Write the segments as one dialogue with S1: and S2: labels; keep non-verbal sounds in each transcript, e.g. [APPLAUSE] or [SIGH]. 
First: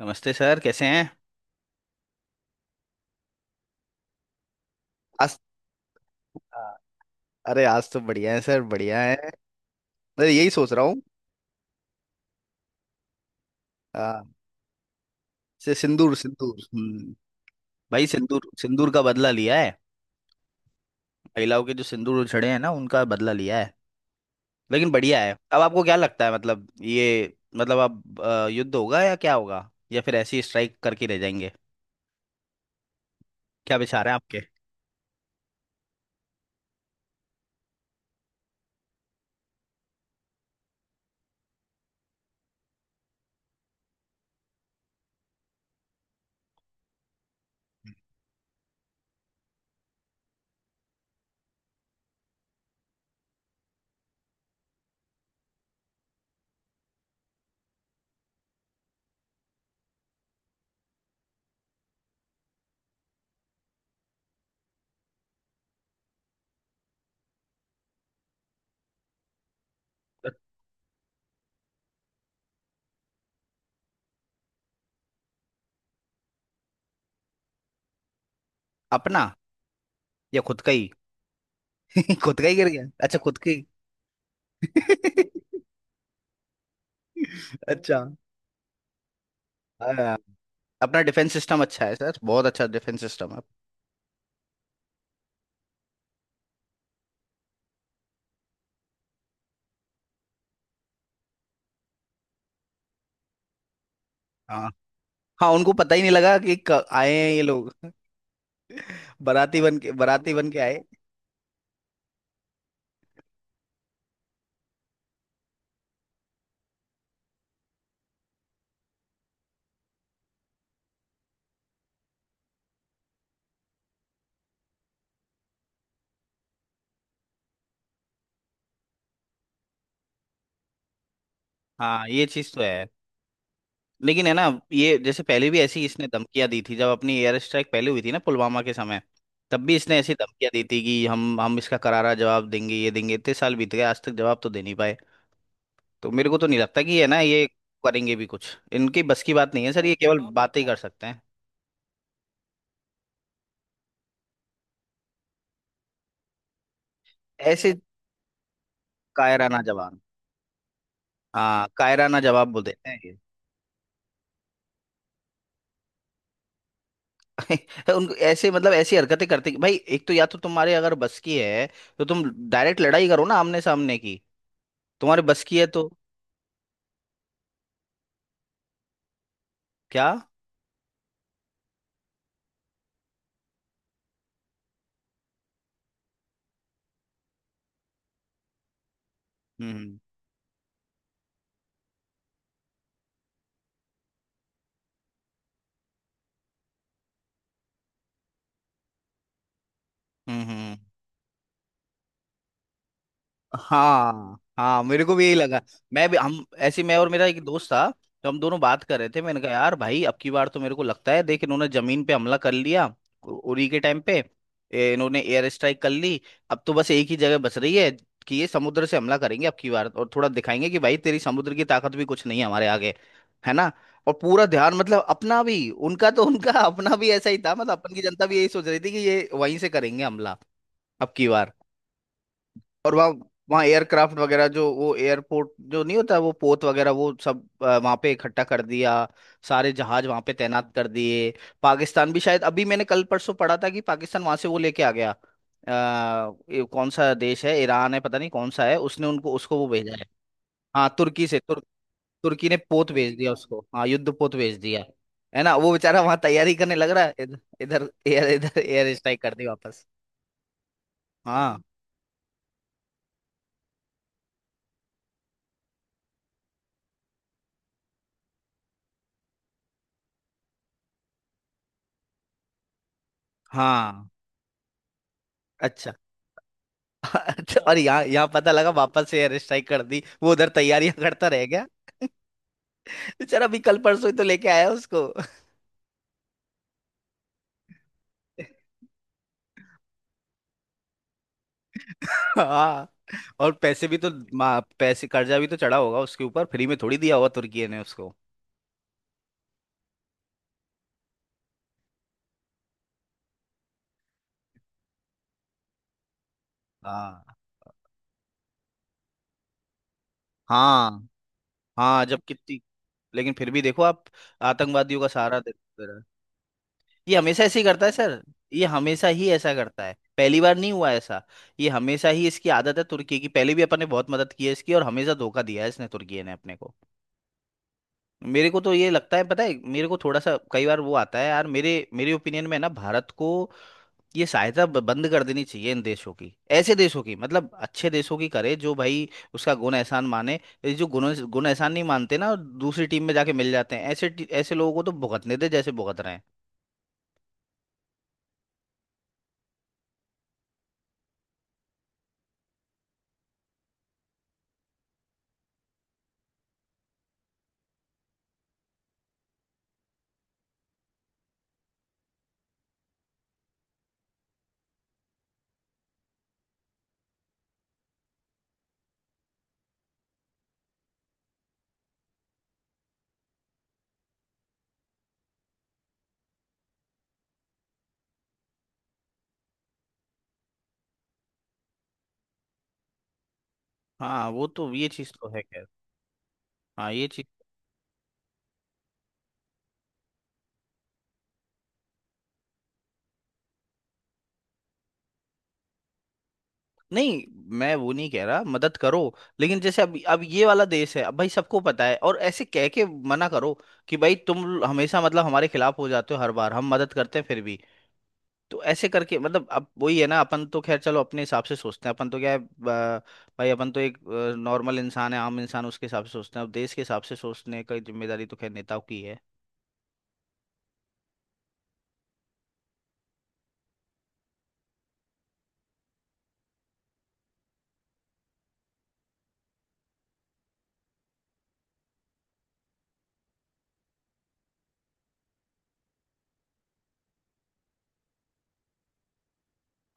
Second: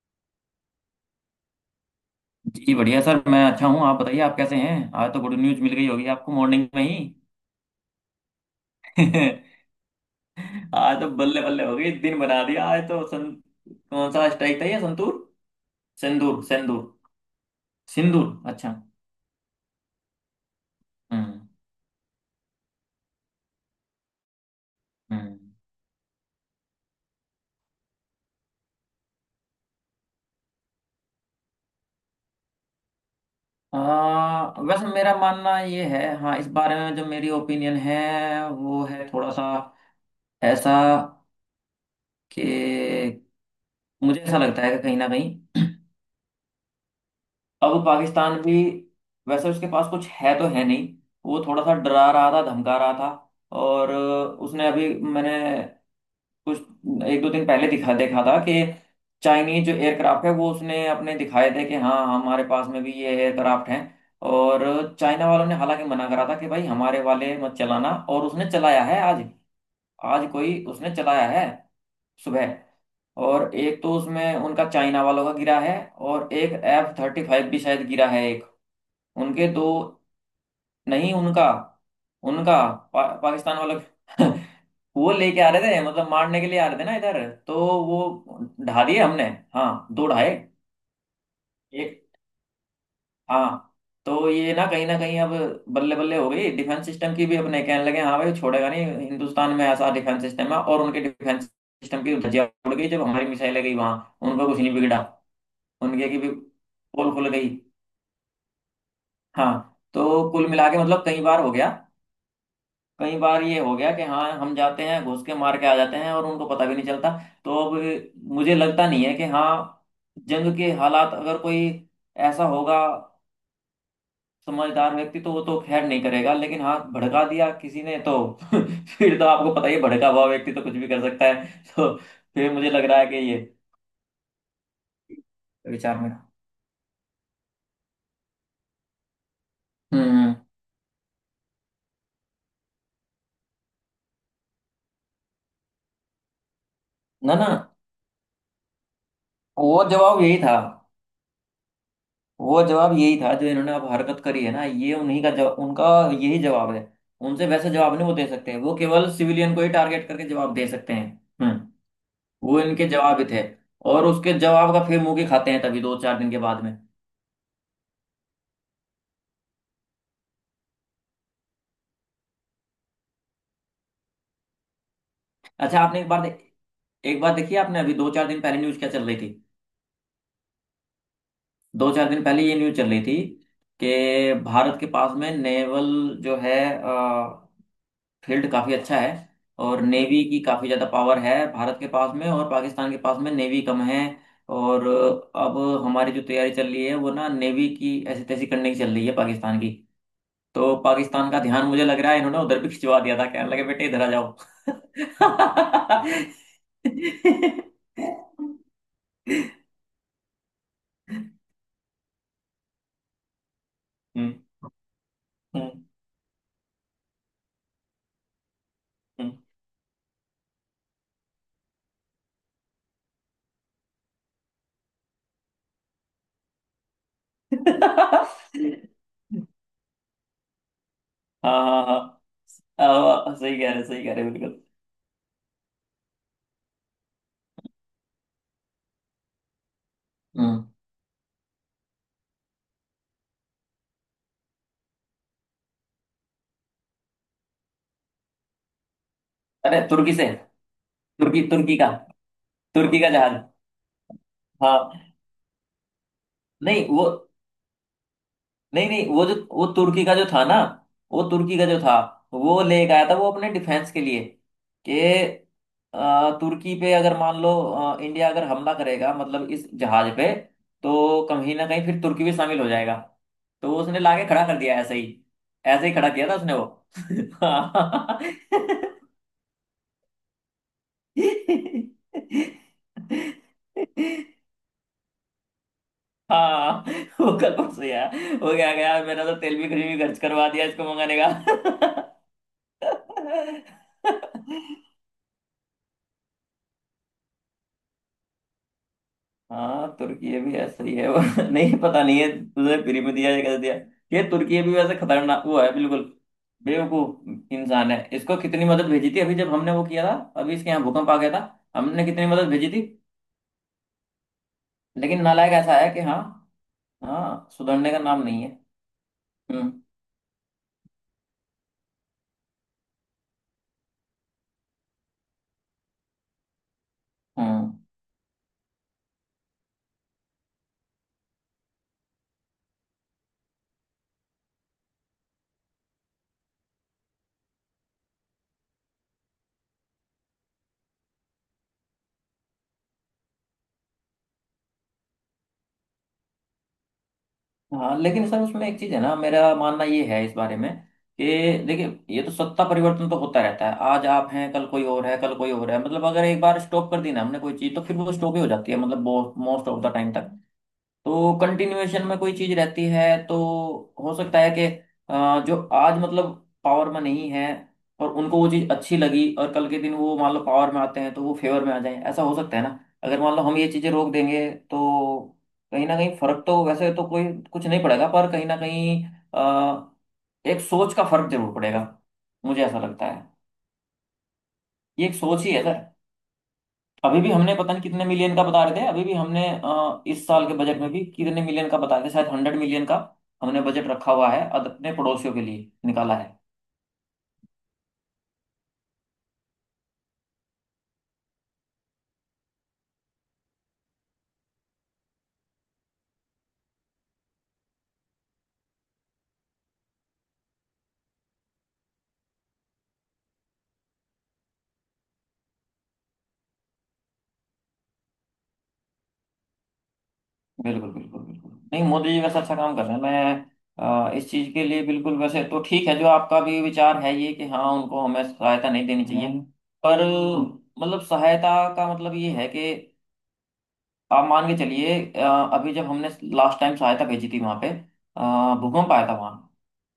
S1: नमस्ते सर, कैसे हैं?
S2: जी बढ़िया सर। मैं अच्छा हूँ। आप बताइए, आप कैसे हैं? आज तो गुड
S1: आज
S2: न्यूज़ मिल गई होगी आपको मॉर्निंग में ही।
S1: अरे, आज तो बढ़िया है सर, बढ़िया है।
S2: [LAUGHS]
S1: मैं यही सोच रहा हूँ।
S2: आज तो बल्ले बल्ले हो गई, दिन बना दिया आज तो। सन कौन
S1: आ,
S2: सा स्ट्राइक था ये, संतूर?
S1: से सिंदूर
S2: सिंदूर,
S1: सिंदूर,
S2: सिंदूर।
S1: भाई,
S2: सिंदूर।
S1: सिंदूर
S2: अच्छा।
S1: सिंदूर का बदला लिया है।
S2: हम्म।
S1: महिलाओं के जो सिंदूर उछड़े हैं ना, उनका बदला लिया है। लेकिन बढ़िया है।
S2: हम्म।
S1: अब आपको क्या लगता है, मतलब ये, मतलब अब युद्ध होगा या क्या होगा, या फिर ऐसी स्ट्राइक करके रह जाएंगे? क्या विचार है आपके?
S2: वैसे मेरा मानना ये है, हाँ, इस बारे में जो मेरी ओपिनियन है वो है थोड़ा सा ऐसा कि मुझे ऐसा लगता है कि कहीं ना कहीं अब पाकिस्तान भी, वैसे उसके पास कुछ है तो है नहीं, वो थोड़ा सा डरा रहा था, धमका रहा था। और उसने अभी, मैंने कुछ एक दो दिन पहले दिखा देखा था कि चाइनीज जो एयरक्राफ्ट है वो उसने अपने दिखाए थे कि हाँ, हमारे पास में भी ये एयरक्राफ्ट हैं। और चाइना वालों ने हालांकि मना करा था कि भाई, हमारे वाले मत चलाना, और उसने चलाया है आज। आज कोई उसने चलाया है सुबह। और एक तो उसमें उनका, चाइना वालों का, गिरा है। और एक F-35 भी शायद गिरा है, एक।
S1: अपना
S2: उनके दो।
S1: या खुद का ही?
S2: नहीं, उनका।
S1: [LAUGHS] खुद का ही
S2: उनका।
S1: गिर गया, अच्छा, खुद का
S2: पाकिस्तान वालों के- [LAUGHS] वो
S1: ही।
S2: लेके आ
S1: [LAUGHS]
S2: रहे थे, मतलब मारने के लिए आ रहे थे ना इधर। तो
S1: अच्छा।
S2: वो ढा दिए हमने। हाँ, दो
S1: हाँ।
S2: ढाए।
S1: अपना डिफेंस सिस्टम अच्छा है
S2: एक।
S1: सर, बहुत अच्छा डिफेंस सिस्टम है।
S2: हाँ, तो ये ना कहीं अब बल्ले बल्ले हो गई डिफेंस सिस्टम की भी। अपने कहने लगे हाँ भाई, छोड़ेगा नहीं, हिंदुस्तान में ऐसा डिफेंस सिस्टम है। और उनके डिफेंस सिस्टम की धज्जियां उड़ गई जब हमारी मिसाइलें गई वहां, उनका कुछ
S1: हाँ।
S2: नहीं बिगड़ा।
S1: हाँ, उनको पता ही
S2: उनके
S1: नहीं
S2: की भी
S1: लगा कि आए
S2: पोल खुल
S1: हैं ये
S2: गई।
S1: लोग। [LAUGHS] बाराती बन
S2: हाँ।
S1: के,
S2: तो
S1: बाराती
S2: कुल
S1: बन के
S2: मिला के
S1: आए।
S2: मतलब कई बार हो गया, कई बार ये हो गया कि हाँ, हम जाते हैं घुस के मार के आ जाते हैं और उनको पता भी नहीं चलता। तो अब मुझे लगता नहीं है कि हाँ, जंग के हालात अगर कोई ऐसा होगा समझदार व्यक्ति तो वो तो खैर नहीं करेगा, लेकिन हाँ, भड़का दिया किसी ने तो [LAUGHS] फिर तो आपको पता ही है, भड़का हुआ व्यक्ति तो कुछ भी कर सकता है [LAUGHS] तो
S1: हाँ, ये
S2: फिर
S1: चीज तो
S2: मुझे लग
S1: है।
S2: रहा है कि ये
S1: लेकिन है ना, ये जैसे पहले भी ऐसी
S2: विचार
S1: इसने
S2: मेरा।
S1: धमकियां दी थी, जब अपनी एयर स्ट्राइक पहले हुई थी ना, पुलवामा के समय। तब भी इसने ऐसी
S2: हम्म।
S1: धमकियां दी थी कि हम इसका करारा जवाब देंगे, ये देंगे, इतने साल बीत गए आज तक जवाब तो दे नहीं पाए। तो मेरे को तो नहीं लगता कि है ना
S2: ना,
S1: ये
S2: ना।
S1: करेंगे भी कुछ। इनकी बस की बात नहीं है
S2: वो
S1: सर, ये केवल
S2: जवाब यही था।
S1: बातें ही कर सकते हैं।
S2: वो जवाब यही था जो इन्होंने अब हरकत करी है ना, ये उन्हीं का जवाब। उनका यही जवाब है। उनसे वैसा
S1: ऐसे
S2: जवाब नहीं वो दे सकते हैं, वो केवल सिविलियन
S1: कायराना
S2: को ही
S1: जवाब।
S2: टारगेट करके जवाब दे सकते हैं। हम्म।
S1: हाँ, कायराना जवाब
S2: वो
S1: बोल
S2: इनके
S1: देते हैं।
S2: जवाब ही थे। और उसके जवाब का फिर मुंह की खाते हैं तभी दो चार दिन के बाद में।
S1: [LAUGHS] उनको ऐसे, मतलब ऐसी हरकतें करते कि भाई एक तो, या तो तुम्हारे अगर बस की है तो तुम डायरेक्ट लड़ाई करो ना, आमने सामने की। तुम्हारे बस की है
S2: अच्छा,
S1: तो
S2: आपने एक बार देखिए, आपने अभी दो चार दिन पहले न्यूज क्या चल रही थी?
S1: क्या।
S2: दो चार दिन पहले ये न्यूज चल रही थी कि भारत के पास में नेवल जो है फील्ड काफ़ी अच्छा है, और
S1: हम्म,
S2: नेवी की काफ़ी ज़्यादा पावर है भारत के पास में, और पाकिस्तान के पास में नेवी कम है। और अब हमारी जो तैयारी चल रही है वो ना नेवी की ऐसी तैसी करने की चल रही है पाकिस्तान की।
S1: हम्म, हम्म,
S2: तो पाकिस्तान का ध्यान, मुझे लग रहा है इन्होंने उधर भी खिंचवा दिया था, कहने लगे बेटे इधर आ जाओ।
S1: हाँ हाँ, मेरे को भी यही लगा। मैं भी, हम ऐसे, मैं और मेरा एक दोस्त था, तो हम
S2: [LAUGHS]
S1: दोनों बात कर रहे थे। मैंने कहा यार भाई, अब की बार तो मेरे को लगता है, देख इन्होंने जमीन पे हमला कर लिया, उरी के टाइम पे,
S2: हम्म,
S1: इन्होंने एयर स्ट्राइक
S2: हम्म,
S1: कर ली। अब तो बस एक ही जगह बच रही है कि ये समुद्र से हमला
S2: हम्म।
S1: करेंगे अब की बार, और थोड़ा दिखाएंगे कि भाई तेरी समुद्र की ताकत भी कुछ नहीं है हमारे आगे, है ना। और पूरा ध्यान, मतलब अपना भी, उनका तो उनका, [LAUGHS] अपना भी ऐसा ही था, मतलब अपन की जनता भी यही सोच रही थी कि ये वहीं से करेंगे हमला अब की
S2: [LAUGHS]
S1: बार।
S2: हाँ, हाँ।
S1: और वहाँ,
S2: हाँ, हाँ, सही कह रहे, सही कह
S1: एयरक्राफ्ट
S2: रहे,
S1: वगैरह,
S2: बिल्कुल।
S1: जो वो एयरपोर्ट जो नहीं होता वो पोत वगैरह, वो सब वहाँ पे इकट्ठा कर दिया, सारे जहाज वहाँ पे
S2: हम्म।
S1: तैनात कर दिए। पाकिस्तान भी शायद, अभी मैंने कल परसों पढ़ा था कि पाकिस्तान वहाँ से वो लेके आ गया, ये कौन सा देश है, ईरान है, पता नहीं कौन सा है, उसने उनको, उसको वो
S2: अरे
S1: भेजा है।
S2: तुर्की से।
S1: हाँ तुर्की से,
S2: तुर्की, तुर्की का।
S1: तुर्की ने पोत
S2: तुर्की का
S1: भेज दिया
S2: जहाज।
S1: उसको, हाँ, युद्ध पोत भेज दिया।
S2: हाँ।
S1: है ना, वो बेचारा वहाँ तैयारी करने
S2: नहीं,
S1: लग रहा
S2: वो।
S1: है, इधर इधर
S2: नहीं,
S1: एयर
S2: नहीं,
S1: स्ट्राइक
S2: वो जो,
S1: कर दी
S2: वो
S1: वापस।
S2: तुर्की का जो था ना। वो
S1: हाँ
S2: तुर्की का जो था, वो लेके आया था वो अपने डिफेंस के लिए कि तुर्की पे अगर मान लो, इंडिया अगर हमला करेगा मतलब इस जहाज पे, तो कहीं ना कहीं फिर तुर्की भी शामिल हो जाएगा। तो वो उसने
S1: हाँ,
S2: लाके खड़ा कर दिया ऐसे ही। ऐसे
S1: अच्छा।
S2: ही खड़ा किया था उसने वो।
S1: [LAUGHS] अच्छा, और यहाँ,
S2: [LAUGHS]
S1: पता लगा वापस से एयर स्ट्राइक कर दी, वो उधर तैयारियां करता रह गया बेचारा, अभी कल परसों ही तो
S2: हाँ।
S1: लेके आया उसको।
S2: हाँ [LAUGHS] वो कल परसों यार, वो
S1: [LAUGHS]
S2: क्या गया, मैंने तो तेल भी खर्च करवा दिया इसको मंगाने का।
S1: हाँ। और पैसे भी तो,
S2: [LAUGHS]
S1: पैसे कर्जा भी तो चढ़ा होगा उसके ऊपर, फ्री में थोड़ी दिया होगा तुर्की ने उसको।
S2: हाँ, तुर्की भी ऐसा ही है वो। [LAUGHS] नहीं, पता नहीं है तुझे, फ्री में दिया या कैसे दिया। ये तुर्की भी वैसे खतरनाक वो है, बिल्कुल
S1: हाँ
S2: बेवकूफ इंसान है। इसको कितनी मदद भेजी थी अभी जब हमने वो किया था। अभी इसके यहाँ
S1: हाँ।
S2: भूकंप आ गया था, हमने
S1: हाँ जब,
S2: कितनी मदद
S1: कितनी,
S2: भेजी थी।
S1: लेकिन फिर भी देखो आप, आतंकवादियों का
S2: लेकिन
S1: सहारा
S2: नालायक ऐसा
S1: देते
S2: है कि
S1: रहे।
S2: हाँ,
S1: ये हमेशा
S2: हाँ,
S1: ऐसे ही करता
S2: सुधरने
S1: है
S2: का
S1: सर,
S2: नाम नहीं है।
S1: ये हमेशा ही ऐसा
S2: हम्म।
S1: करता है, पहली बार नहीं हुआ ऐसा। ये हमेशा ही इसकी आदत है तुर्की की, पहले भी अपन ने बहुत मदद की है इसकी, और हमेशा धोखा दिया है इसने, तुर्की ने अपने को।
S2: हम्म।
S1: मेरे को तो ये लगता है, पता है, मेरे को थोड़ा सा कई बार वो आता है यार, मेरे मेरे ओपिनियन में ना, भारत को ये सहायता बंद कर देनी चाहिए इन देशों की। ऐसे देशों की, मतलब अच्छे देशों की करे जो भाई उसका गुण एहसान माने। ये जो गुण गुण एहसान नहीं मानते ना, और दूसरी टीम में जाके मिल जाते हैं, ऐसे ऐसे लोगों को तो भुगतने दे जैसे भुगत रहे हैं।
S2: हाँ, लेकिन सर उसमें एक चीज है ना, मेरा मानना ये है इस बारे में कि देखिए, ये तो सत्ता परिवर्तन तो होता रहता है, आज आप हैं, कल कोई और है, कल कोई और है। मतलब अगर एक बार स्टॉप कर दी ना हमने कोई चीज तो फिर वो स्टॉप ही हो जाती है मतलब मोस्ट ऑफ द टाइम तक। तो कंटिन्यूएशन में कोई चीज रहती है तो हो सकता है कि जो आज मतलब पावर में नहीं है और उनको वो चीज अच्छी लगी और कल के दिन वो मान लो पावर में आते हैं, तो वो फेवर में आ जाए। ऐसा हो सकता है ना, अगर मान लो हम ये चीजें रोक देंगे तो कहीं ना कहीं फर्क तो वैसे तो कोई कुछ नहीं पड़ेगा, पर कहीं ना कहीं अ, एक सोच का फर्क जरूर पड़ेगा, मुझे ऐसा लगता है।
S1: हाँ वो तो, ये
S2: ये
S1: चीज़
S2: एक
S1: तो है
S2: सोच ही है
S1: खैर।
S2: सर।
S1: हाँ, ये
S2: अभी
S1: चीज़।
S2: भी हमने पता नहीं कितने मिलियन का बता रहे थे, अभी भी हमने इस साल के बजट में भी कितने मिलियन का बता रहे थे, शायद 100 million का हमने बजट रखा हुआ है, अपने पड़ोसियों के लिए निकाला है।
S1: नहीं, मैं वो नहीं कह रहा मदद करो। लेकिन जैसे अब, ये वाला देश है, अब भाई सबको पता है, और ऐसे कह के मना करो कि भाई तुम हमेशा, मतलब हमारे खिलाफ हो जाते हो, हर बार हम मदद करते हैं फिर भी। तो ऐसे करके, मतलब अब वही है ना, अपन तो खैर चलो अपने हिसाब से सोचते हैं। अपन तो क्या है, भाई अपन तो एक नॉर्मल इंसान है, आम इंसान, उसके हिसाब से सोचते हैं। अब देश के हिसाब से सोचने की जिम्मेदारी तो खैर नेताओं की है।
S2: बिल्कुल, बिल्कुल, बिल्कुल। नहीं, मोदी जी वैसे अच्छा काम कर रहे हैं। मैं इस चीज के लिए बिल्कुल वैसे तो ठीक है, जो आपका भी विचार है ये कि हाँ, उनको हमें सहायता नहीं देनी चाहिए। हम्म। पर मतलब सहायता का मतलब ये है कि आप मान के चलिए, अभी जब हमने लास्ट टाइम सहायता भेजी थी वहां पे, भूकंप आया था वहां।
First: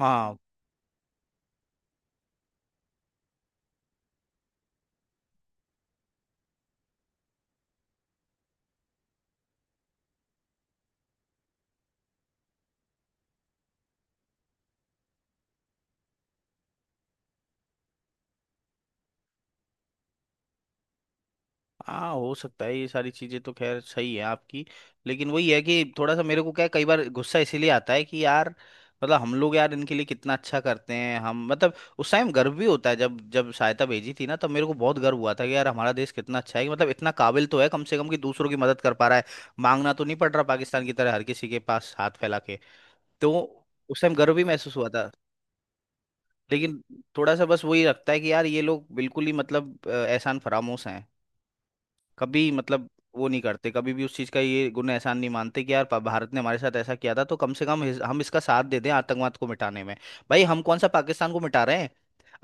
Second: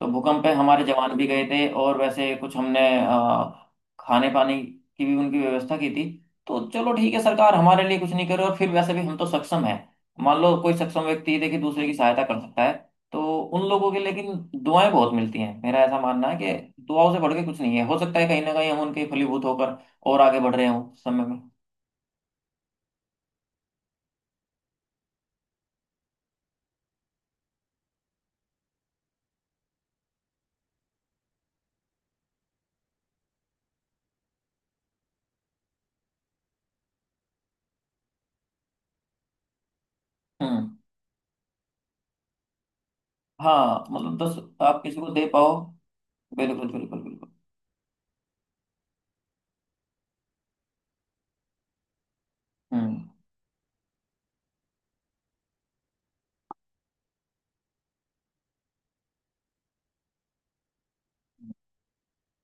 S2: तो
S1: हाँ
S2: भूकंप पे हमारे जवान भी गए थे, और वैसे कुछ हमने अ, खाने पानी की भी उनकी व्यवस्था की थी। तो चलो ठीक है, सरकार हमारे लिए कुछ नहीं करे और फिर वैसे भी हम तो सक्षम है। मान लो कोई सक्षम व्यक्ति, देखिए, दूसरे की सहायता कर सकता है तो उन लोगों की, लेकिन दुआएं बहुत मिलती हैं। मेरा ऐसा मानना है कि दुआओं से बढ़ के कुछ नहीं है, हो सकता है कहीं ना कहीं हम उनके फलीभूत होकर और आगे बढ़ रहे हों समय में।
S1: हाँ, हो सकता है, ये सारी चीजें तो खैर सही है आपकी। लेकिन वही है कि थोड़ा सा मेरे को क्या है, कई बार गुस्सा इसीलिए आता है कि यार, मतलब हम लोग यार इनके लिए कितना अच्छा करते हैं हम, मतलब उस टाइम गर्व भी होता है, जब जब सहायता भेजी थी ना, तब मेरे को बहुत गर्व हुआ था कि यार हमारा देश कितना अच्छा है, कि मतलब इतना काबिल तो है कम से कम कि दूसरों की मदद कर पा रहा है। मांगना तो नहीं पड़ रहा
S2: हम्म।
S1: पाकिस्तान की तरह हर किसी के पास हाथ फैला के। तो
S2: हाँ,
S1: उस टाइम
S2: मतलब
S1: गर्व
S2: दस
S1: भी महसूस
S2: आप
S1: हुआ
S2: किसी को
S1: था।
S2: दे पाओ। बिल्कुल,
S1: लेकिन
S2: बिल्कुल, बिल्कुल।
S1: थोड़ा सा बस वही लगता है कि यार ये लोग बिल्कुल ही, मतलब एहसान फरामोश हैं। कभी, मतलब
S2: हम्म।
S1: वो नहीं करते कभी भी, उस चीज़ का ये गुण एहसान नहीं मानते, कि यार भारत ने हमारे साथ ऐसा किया था तो कम से कम हम इसका साथ दे दें आतंकवाद को मिटाने में। भाई, हम कौन सा पाकिस्तान को मिटा रहे हैं?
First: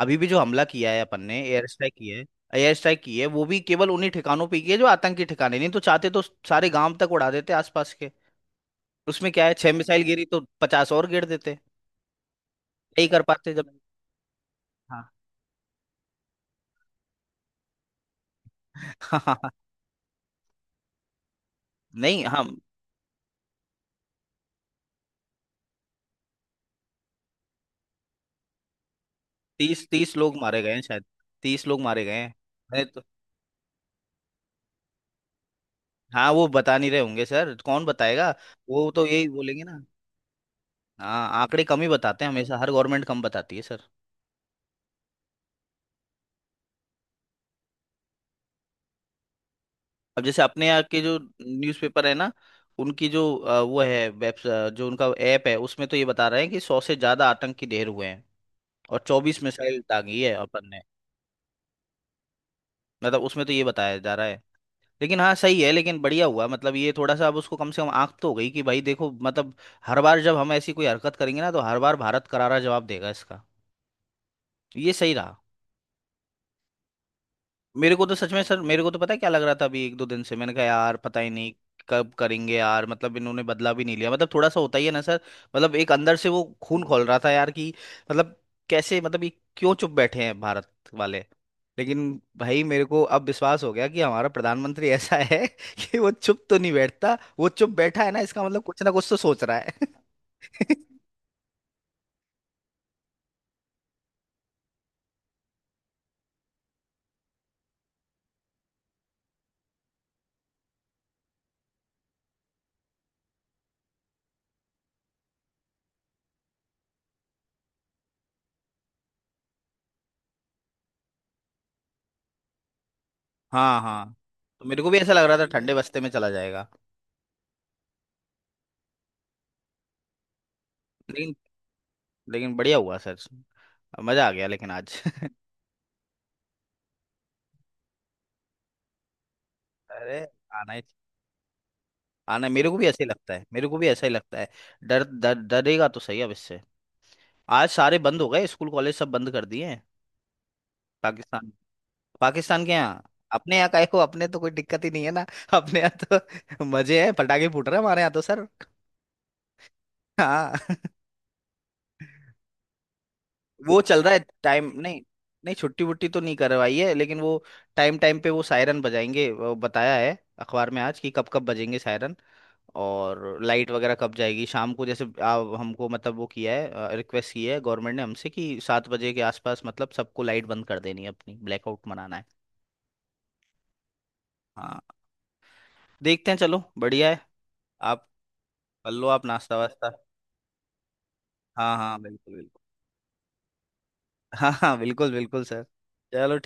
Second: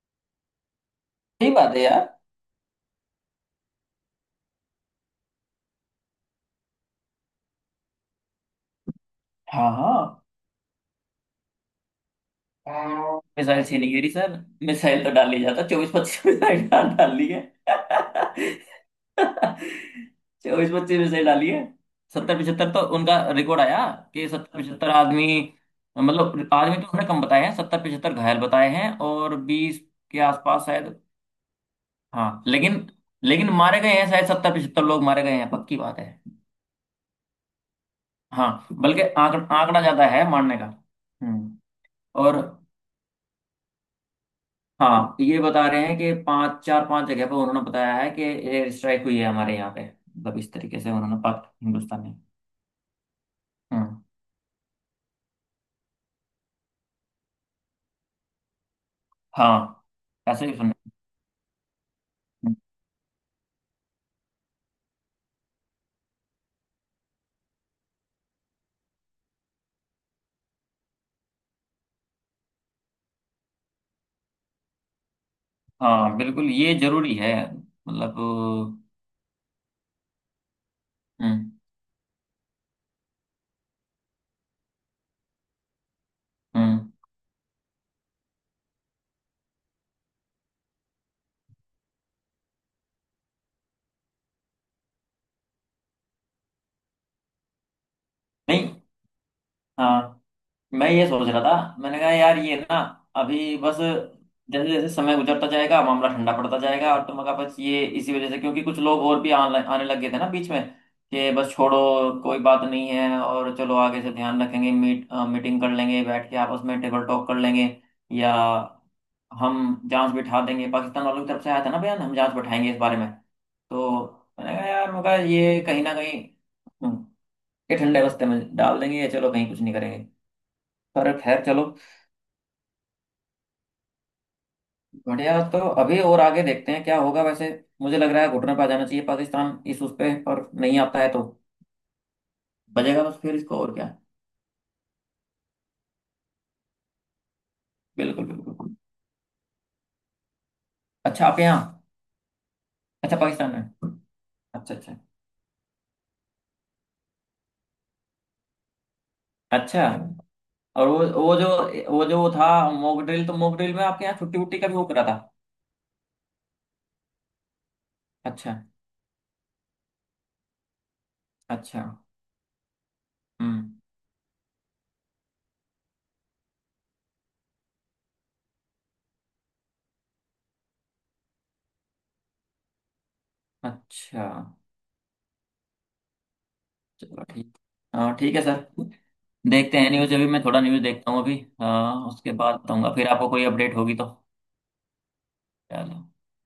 S1: अभी भी जो हमला किया है अपन ने,
S2: सही
S1: एयर
S2: बात है
S1: स्ट्राइक
S2: यार।
S1: किया है। एयर स्ट्राइक की है, वो भी केवल उन्हीं ठिकानों पे की है जो आतंकी ठिकाने, नहीं तो चाहते तो सारे गांव तक उड़ा देते आसपास के। उसमें क्या है, 6 मिसाइल
S2: हाँ,
S1: गिरी तो 50 और गिर देते। नहीं
S2: हाँ,
S1: कर पाते
S2: मिसाइल
S1: जब।
S2: छीनी गिरी सर। मिसाइल तो
S1: हाँ
S2: डाल ली जाता, 24-25 मिसाइल डाल डाल ली है।
S1: [LAUGHS] हाँ।
S2: 24-25 मिसाइल डाली है।
S1: नहीं
S2: सत्तर
S1: हम।
S2: पिछहत्तर तो उनका रिकॉर्ड आया कि 70-75 आदमी, मतलब आदमी तो उन्होंने कम बताए हैं, 70-75 घायल बताए हैं, और 20
S1: तीस तीस
S2: के
S1: लोग मारे
S2: आसपास
S1: गए हैं
S2: शायद।
S1: शायद। 30 लोग मारे गए हैं।
S2: हाँ, लेकिन
S1: मैंने तो।
S2: लेकिन मारे गए हैं शायद, 70-75 लोग मारे गए हैं, पक्की बात है।
S1: हाँ वो बता नहीं रहे होंगे सर, कौन बताएगा।
S2: हाँ,
S1: वो
S2: बल्कि
S1: तो यही बोलेंगे ना।
S2: आंकड़ा ज्यादा है मारने का।
S1: हाँ,
S2: हम्म।
S1: आंकड़े कम ही बताते हैं
S2: और
S1: हमेशा, हर गवर्नमेंट कम बताती है सर।
S2: हाँ, ये बता रहे हैं कि पांच, चार, पांच जगह पर उन्होंने बताया है कि एयर स्ट्राइक हुई है हमारे यहाँ पे,
S1: अब
S2: मतलब
S1: जैसे
S2: इस
S1: अपने
S2: तरीके
S1: यहाँ
S2: से
S1: के
S2: उन्होंने
S1: जो
S2: पाक हिंदुस्तान
S1: न्यूज़पेपर है
S2: में।
S1: ना, उनकी जो वो
S2: हम्म।
S1: है वेब, जो उनका ऐप है, उसमें तो ये बता रहे हैं कि 100 से ज्यादा आतंकी ढेर हुए हैं, और 24 मिसाइल
S2: हाँ,
S1: दागी है
S2: ऐसे ही
S1: अपन
S2: सुना।
S1: ने।
S2: हम्म,
S1: मतलब उसमें तो ये बताया जा रहा है। लेकिन हाँ, सही है। लेकिन बढ़िया हुआ, मतलब ये थोड़ा सा अब उसको कम से कम आंख तो हो गई, कि भाई देखो, मतलब हर बार जब हम ऐसी कोई हरकत करेंगे ना, तो हर बार भारत करारा जवाब देगा इसका, ये सही रहा।
S2: हाँ, बिल्कुल, ये जरूरी है
S1: मेरे को तो
S2: मतलब।
S1: सच में सर, मेरे को तो पता है क्या लग रहा था, अभी एक दो दिन से मैंने कहा यार पता ही
S2: हम्म।
S1: नहीं कब करेंगे यार, मतलब इन्होंने बदला भी नहीं लिया, मतलब थोड़ा सा होता ही है ना सर, मतलब एक अंदर से वो खून
S2: हम्म।
S1: खौल रहा था यार, कि मतलब कैसे, मतलब ये क्यों चुप बैठे हैं भारत वाले। लेकिन भाई मेरे को अब विश्वास हो गया कि हमारा प्रधानमंत्री ऐसा है, [LAUGHS] कि वो चुप तो नहीं बैठता, वो चुप बैठा है ना, इसका मतलब
S2: नहीं।
S1: कुछ ना कुछ तो सोच रहा है।
S2: हाँ, मैं
S1: [LAUGHS]
S2: ये सोच रहा था, मैंने कहा यार ये ना, अभी बस जैसे जैसे समय गुजरता जाएगा मामला ठंडा पड़ता जाएगा, और तो मगर बस ये इसी वजह से क्योंकि कुछ लोग और भी आने आने लग गए थे ना बीच में, कि बस छोड़ो, कोई बात नहीं है, और चलो आगे से ध्यान रखेंगे, मीटिंग कर लेंगे बैठ के आपस में, टेबल टॉक कर लेंगे, या हम जांच बिठा देंगे, पाकिस्तान वालों की तरफ से आया था ना बयान, हम जांच बिठाएंगे इस बारे में।
S1: हाँ
S2: तो
S1: हाँ।
S2: मैंने
S1: तो
S2: कहा
S1: मेरे को
S2: यार,
S1: भी
S2: मैं
S1: ऐसा
S2: कहा
S1: लग रहा था
S2: ये
S1: ठंडे
S2: कहीं ना
S1: बस्ते में
S2: कहीं।
S1: चला जाएगा।
S2: हम्म। ये ठंडे रास्ते में डाल देंगे या चलो कहीं कुछ नहीं करेंगे, पर
S1: लेकिन,
S2: खैर चलो।
S1: बढ़िया हुआ सर, मजा आ गया लेकिन आज।
S2: बढ़िया तो अभी और आगे देखते हैं क्या होगा वैसे। मुझे लग रहा है घुटने पर आ जाना चाहिए पाकिस्तान इस उस पे,
S1: अरे,
S2: और
S1: आना
S2: नहीं
S1: ही,
S2: आता है तो
S1: आना, मेरे को भी
S2: बजेगा
S1: ऐसे ही
S2: बस
S1: लगता
S2: फिर,
S1: है,
S2: इसको
S1: मेरे
S2: और
S1: को
S2: क्या।
S1: भी ऐसा ही लगता है। डर डर डरेगा तो सही अब इससे। आज सारे बंद
S2: बिल्कुल,
S1: हो गए,
S2: बिल्कुल।
S1: स्कूल कॉलेज सब बंद कर दिए हैं।
S2: अच्छा, आप
S1: पाकिस्तान,
S2: यहाँ?
S1: के यहाँ।
S2: अच्छा, पाकिस्तान
S1: अपने यहाँ काहे
S2: में?
S1: को, अपने तो कोई
S2: अच्छा,
S1: दिक्कत ही
S2: अच्छा।
S1: नहीं है ना, [LAUGHS] अपने यहाँ। तो [LAUGHS] मजे हैं, पटाखे फूट रहे हैं हमारे यहाँ तो सर।
S2: अच्छा।
S1: हाँ
S2: और
S1: [LAUGHS]
S2: वो जो वो जो वो था मॉक ड्रिल, तो मॉक ड्रिल
S1: वो
S2: में
S1: चल
S2: आपके
S1: रहा
S2: यहाँ
S1: है,
S2: छुट्टी वुट्टी का
S1: टाइम,
S2: भी वो
S1: नहीं,
S2: करा था?
S1: नहीं छुट्टी वुट्टी तो नहीं करवाई है, लेकिन वो टाइम टाइम पे वो
S2: अच्छा।
S1: सायरन बजाएंगे, वो बताया है अखबार में आज कि कब कब बजेंगे
S2: अच्छा।
S1: सायरन। और
S2: हम्म।
S1: लाइट वगैरह कब जाएगी शाम को, जैसे आप हमको, मतलब वो किया है, रिक्वेस्ट की है गवर्नमेंट ने हमसे कि 7 बजे के आसपास, मतलब सबको लाइट बंद कर देनी है अपनी, ब्लैकआउट मनाना है।
S2: अच्छा।
S1: हाँ। देखते हैं, चलो बढ़िया है।
S2: चलो ठीक।
S1: आप
S2: हाँ, ठीक है सर।
S1: कर लो आप, नाश्ता
S2: देखते हैं
S1: वास्ता।
S2: न्यूज़, अभी मैं थोड़ा न्यूज़ देखता हूँ अभी।
S1: हाँ
S2: हाँ,
S1: हाँ,
S2: उसके
S1: बिल्कुल
S2: बाद
S1: बिल्कुल।
S2: बताऊंगा फिर आपको कोई अपडेट होगी तो।
S1: हाँ हाँ, बिल्कुल बिल्कुल सर।
S2: चलो।
S1: चलो।